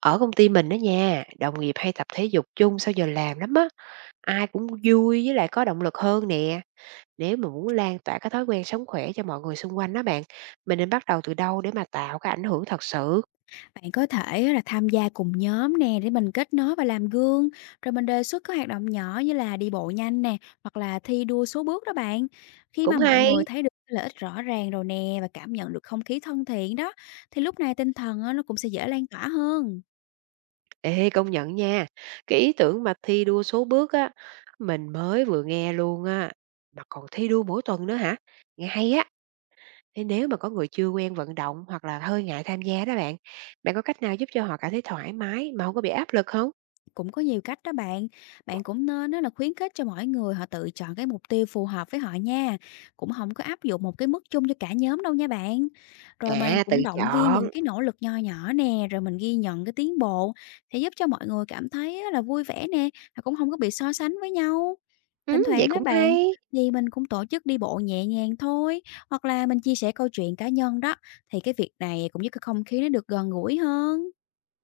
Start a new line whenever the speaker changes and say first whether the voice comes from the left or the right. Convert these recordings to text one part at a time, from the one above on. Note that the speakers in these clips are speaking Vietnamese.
right: Ở công ty mình đó nha, đồng nghiệp hay tập thể dục chung sau giờ làm lắm á, ai cũng vui với lại có động lực hơn nè. Nếu mà muốn lan tỏa cái thói quen sống khỏe cho mọi người xung quanh đó bạn, mình nên bắt đầu từ đâu để mà tạo cái ảnh hưởng thật sự?
left: Bạn có thể á là tham gia cùng nhóm nè, để mình kết nối và làm gương, rồi mình đề xuất các hoạt động nhỏ như là đi bộ nhanh nè, hoặc là thi đua số bước đó bạn. Khi
right: Cũng
left: mà mọi
right: hay.
left: người thấy được cái lợi ích rõ ràng rồi nè, và cảm nhận được không khí thân thiện đó, thì lúc này tinh thần á, nó cũng sẽ dễ lan tỏa hơn.
right: Ê, công nhận nha. Cái ý tưởng mà thi đua số bước á, mình mới vừa nghe luôn á, mà còn thi đua mỗi tuần nữa hả? Nghe hay á. Thế nếu mà có người chưa quen vận động hoặc là hơi ngại tham gia đó bạn, bạn có cách nào giúp cho họ cảm thấy thoải mái mà không có bị áp lực không?
left: Cũng có nhiều cách đó bạn. Bạn cũng nên đó là khuyến khích cho mỗi người họ tự chọn cái mục tiêu phù hợp với họ nha. Cũng không có áp dụng một cái mức chung cho cả nhóm đâu nha bạn. Rồi mình
right: À, tự
left: cũng động viên
right: chọn,
left: những cái nỗ lực nho nhỏ nè, rồi mình ghi nhận cái tiến bộ, sẽ giúp cho mọi người cảm thấy á là vui vẻ nè, và cũng không có bị so sánh với nhau. Thỉnh
right: vậy
left: thoảng đó
right: cũng
left: bạn,
right: hay.
left: thì mình cũng tổ chức đi bộ nhẹ nhàng thôi, hoặc là mình chia sẻ câu chuyện cá nhân đó, thì cái việc này cũng giúp cái không khí nó được gần gũi hơn.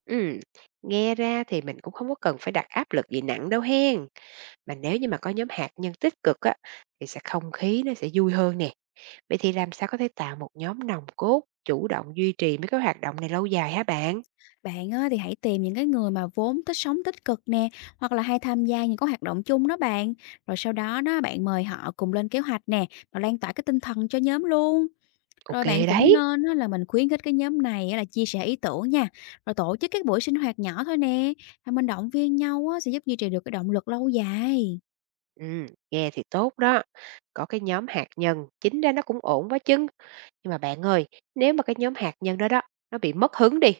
right: Ừm, nghe ra thì mình cũng không có cần phải đặt áp lực gì nặng đâu hen. Mà nếu như mà có nhóm hạt nhân tích cực á, thì sẽ không khí nó sẽ vui hơn nè. Vậy thì làm sao có thể tạo một nhóm nòng cốt chủ động duy trì mấy cái hoạt động này lâu dài hả bạn?
left: Bạn á, thì hãy tìm những cái người mà vốn thích sống tích cực nè, hoặc là hay tham gia những cái hoạt động chung đó bạn. Rồi sau đó đó bạn mời họ cùng lên kế hoạch nè, và lan tỏa cái tinh thần cho nhóm luôn. Rồi
right: Ok
left: bạn cũng
right: đấy,
left: nên á, là mình khuyến khích cái nhóm này á, là chia sẻ ý tưởng nha. Rồi tổ chức các buổi sinh hoạt nhỏ thôi nè. Và mình động viên nhau á, sẽ giúp duy trì được cái động lực lâu dài.
right: nghe thì tốt đó. Có cái nhóm hạt nhân, chính ra nó cũng ổn quá chừng. Nhưng mà bạn ơi, nếu mà cái nhóm hạt nhân đó đó, nó bị mất hứng đi,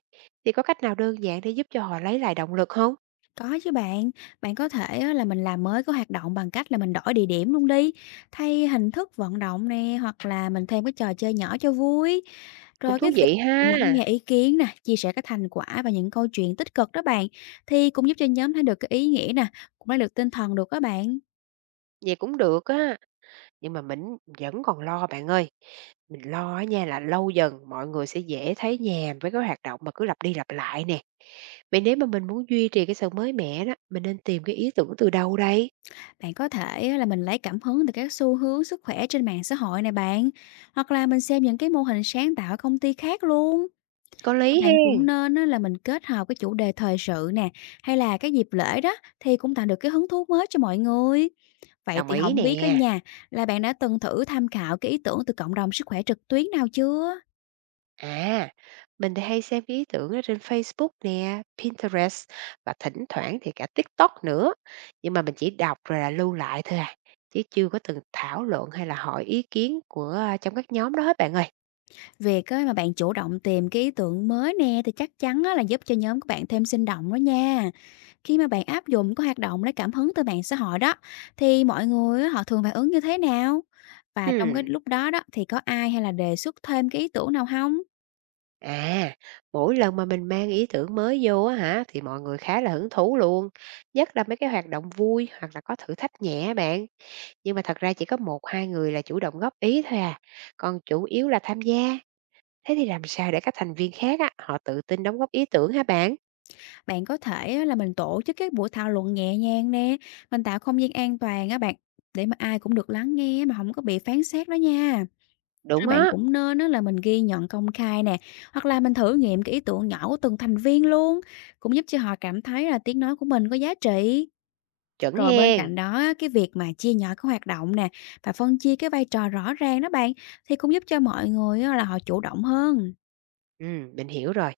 right: thì có cách nào đơn giản để giúp cho họ lấy lại động lực không?
left: Có chứ bạn, bạn có thể á là mình làm mới cái hoạt động bằng cách là mình đổi địa điểm luôn đi, thay hình thức vận động nè, hoặc là mình thêm cái trò chơi nhỏ cho vui.
right: Cũng
left: Rồi cái
right: thú
left: việc
right: vị ha,
left: lắng nghe ý kiến nè, chia sẻ cái thành quả và những câu chuyện tích cực đó bạn, thì cũng giúp cho nhóm thấy được cái ý nghĩa nè, cũng lấy được tinh thần được đó bạn.
right: vậy cũng được á, nhưng mà mình vẫn còn lo bạn ơi, mình lo á nha là lâu dần mọi người sẽ dễ thấy nhàm với cái hoạt động mà cứ lặp đi lặp lại nè. Vậy nếu mà mình muốn duy trì cái sự mới mẻ đó, mình nên tìm cái ý tưởng từ đâu đây?
left: Bạn có thể á là mình lấy cảm hứng từ các xu hướng sức khỏe trên mạng xã hội này bạn, hoặc là mình xem những cái mô hình sáng tạo ở công ty khác luôn.
right: Có
left: Các
right: lý
left: bạn cũng
right: hen,
left: nên á là mình kết hợp cái chủ đề thời sự nè, hay là cái dịp lễ đó, thì cũng tạo được cái hứng thú mới cho mọi người. Vậy
right: đồng
left: thì
right: ý
left: không biết á
right: nè.
left: nhà, là bạn đã từng thử tham khảo cái ý tưởng từ cộng đồng sức khỏe trực tuyến nào chưa?
right: À, mình thì hay xem cái ý tưởng ở trên Facebook nè, Pinterest và thỉnh thoảng thì cả TikTok nữa, nhưng mà mình chỉ đọc rồi là lưu lại thôi à, chứ chưa có từng thảo luận hay là hỏi ý kiến của trong các nhóm đó hết bạn ơi.
left: Việc á mà bạn chủ động tìm cái ý tưởng mới nè, thì chắc chắn á là giúp cho nhóm của bạn thêm sinh động đó nha. Khi mà bạn áp dụng có hoạt động lấy cảm hứng từ mạng xã hội đó, thì mọi người á họ thường phản ứng như thế nào? Và trong
right: Ừ,
left: cái lúc đó đó, thì có ai hay là đề xuất thêm cái ý tưởng nào không?
right: à, mỗi lần mà mình mang ý tưởng mới vô á hả, thì mọi người khá là hứng thú luôn, nhất là mấy cái hoạt động vui hoặc là có thử thách nhẹ á bạn, nhưng mà thật ra chỉ có một 2 người là chủ động góp ý thôi à, còn chủ yếu là tham gia. Thế thì làm sao để các thành viên khác á, họ tự tin đóng góp ý tưởng hả bạn?
left: Bạn có thể á là mình tổ chức các buổi thảo luận nhẹ nhàng nè, mình tạo không gian an toàn á bạn, để mà ai cũng được lắng nghe mà không có bị phán xét đó nha. Rồi
right: Đúng
left: bạn
right: á,
left: cũng nên á là mình ghi nhận công khai nè, hoặc là mình thử nghiệm cái ý tưởng nhỏ của từng thành viên luôn, cũng giúp cho họ cảm thấy là tiếng nói của mình có giá trị.
right: chuẩn
left: Rồi bên
right: hen.
left: cạnh đó á, cái việc mà chia nhỏ các hoạt động nè và phân chia cái vai trò rõ ràng đó bạn, thì cũng giúp cho mọi người á là họ chủ động hơn.
right: Ừ, mình hiểu rồi.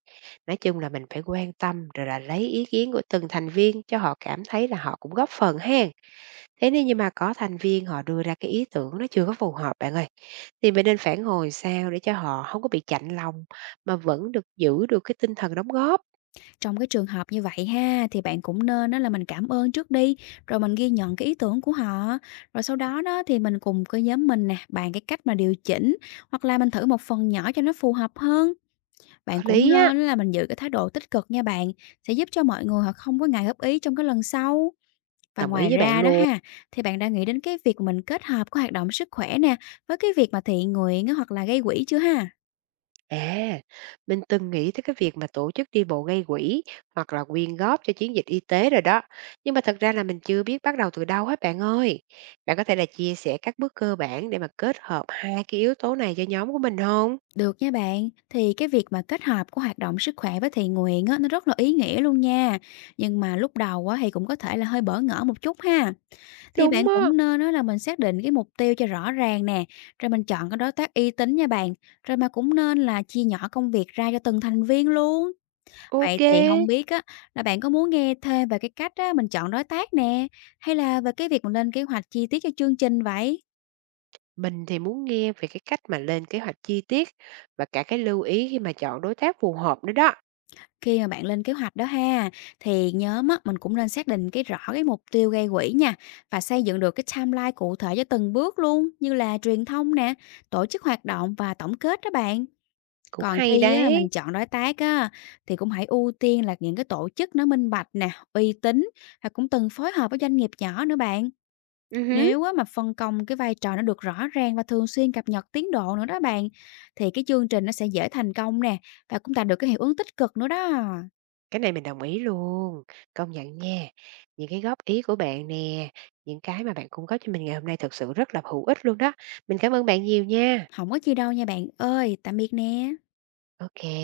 right: Nói chung là mình phải quan tâm rồi là lấy ý kiến của từng thành viên cho họ cảm thấy là họ cũng góp phần hen. Thế nếu như mà có thành viên họ đưa ra cái ý tưởng nó chưa có phù hợp bạn ơi, thì mình nên phản hồi sao để cho họ không có bị chạnh lòng mà vẫn được giữ được cái tinh thần đóng góp?
left: Trong cái trường hợp như vậy ha, thì bạn cũng nên đó là mình cảm ơn trước đi, rồi mình ghi nhận cái ý tưởng của họ, rồi sau đó đó thì mình cùng cái nhóm mình nè, bàn cái cách mà điều chỉnh, hoặc là mình thử một phần nhỏ cho nó phù hợp hơn.
right: Có
left: Bạn cũng
right: lý á,
left: nên là mình giữ cái thái độ tích cực nha bạn, sẽ giúp cho mọi người họ không có ngại góp ý trong cái lần sau. Và
right: đồng ý
left: ngoài
right: với bạn
left: ra đó
right: luôn.
left: ha, thì bạn đã nghĩ đến cái việc mình kết hợp cái hoạt động sức khỏe nè, với cái việc mà thiện nguyện á, hoặc là gây quỹ chưa ha?
right: À, mình từng nghĩ tới cái việc mà tổ chức đi bộ gây quỹ hoặc là quyên góp cho chiến dịch y tế rồi đó, nhưng mà thật ra là mình chưa biết bắt đầu từ đâu hết bạn ơi. Bạn có thể là chia sẻ các bước cơ bản để mà kết hợp hai cái yếu tố này cho nhóm của mình không?
left: Được nha bạn, thì cái việc mà kết hợp của hoạt động sức khỏe với thiện nguyện á, nó rất là ý nghĩa luôn nha. Nhưng mà lúc đầu á, thì cũng có thể là hơi bỡ ngỡ một chút ha. Thì
right: Đúng
left: bạn
right: á,
left: cũng nên đó là mình xác định cái mục tiêu cho rõ ràng nè, rồi mình chọn cái đối tác uy tín nha bạn. Rồi mà cũng nên là chia nhỏ công việc ra cho từng thành viên luôn. Vậy
right: ok.
left: thì không biết á, là bạn có muốn nghe thêm về cái cách á, mình chọn đối tác nè, hay là về cái việc mình lên kế hoạch chi tiết cho chương trình vậy?
right: Mình thì muốn nghe về cái cách mà lên kế hoạch chi tiết và cả cái lưu ý khi mà chọn đối tác phù hợp nữa đó.
left: Khi mà bạn lên kế hoạch đó ha, thì nhớ á, mình cũng nên xác định cái rõ cái mục tiêu gây quỹ nha, và xây dựng được cái timeline cụ thể cho từng bước luôn, như là truyền thông nè, tổ chức hoạt động và tổng kết đó bạn.
right: Cũng
left: Còn
right: hay
left: khi á,
right: đấy.
left: mình chọn đối tác á, thì cũng hãy ưu tiên là những cái tổ chức nó minh bạch nè, uy tín, và cũng từng phối hợp với doanh nghiệp nhỏ nữa bạn.
right: Ừ hứ,
left: Nếu á, mà phân công cái vai trò nó được rõ ràng và thường xuyên cập nhật tiến độ nữa đó bạn, thì cái chương trình nó sẽ dễ thành công nè, và cũng tạo được cái hiệu ứng tích cực nữa đó.
right: cái này mình đồng ý luôn. Công nhận nha. Những cái góp ý của bạn nè, những cái mà bạn cung cấp cho mình ngày hôm nay thật sự rất là hữu ích luôn đó. Mình cảm ơn bạn nhiều nha.
left: Không có chi đâu nha bạn ơi, tạm biệt nè.
right: Ok.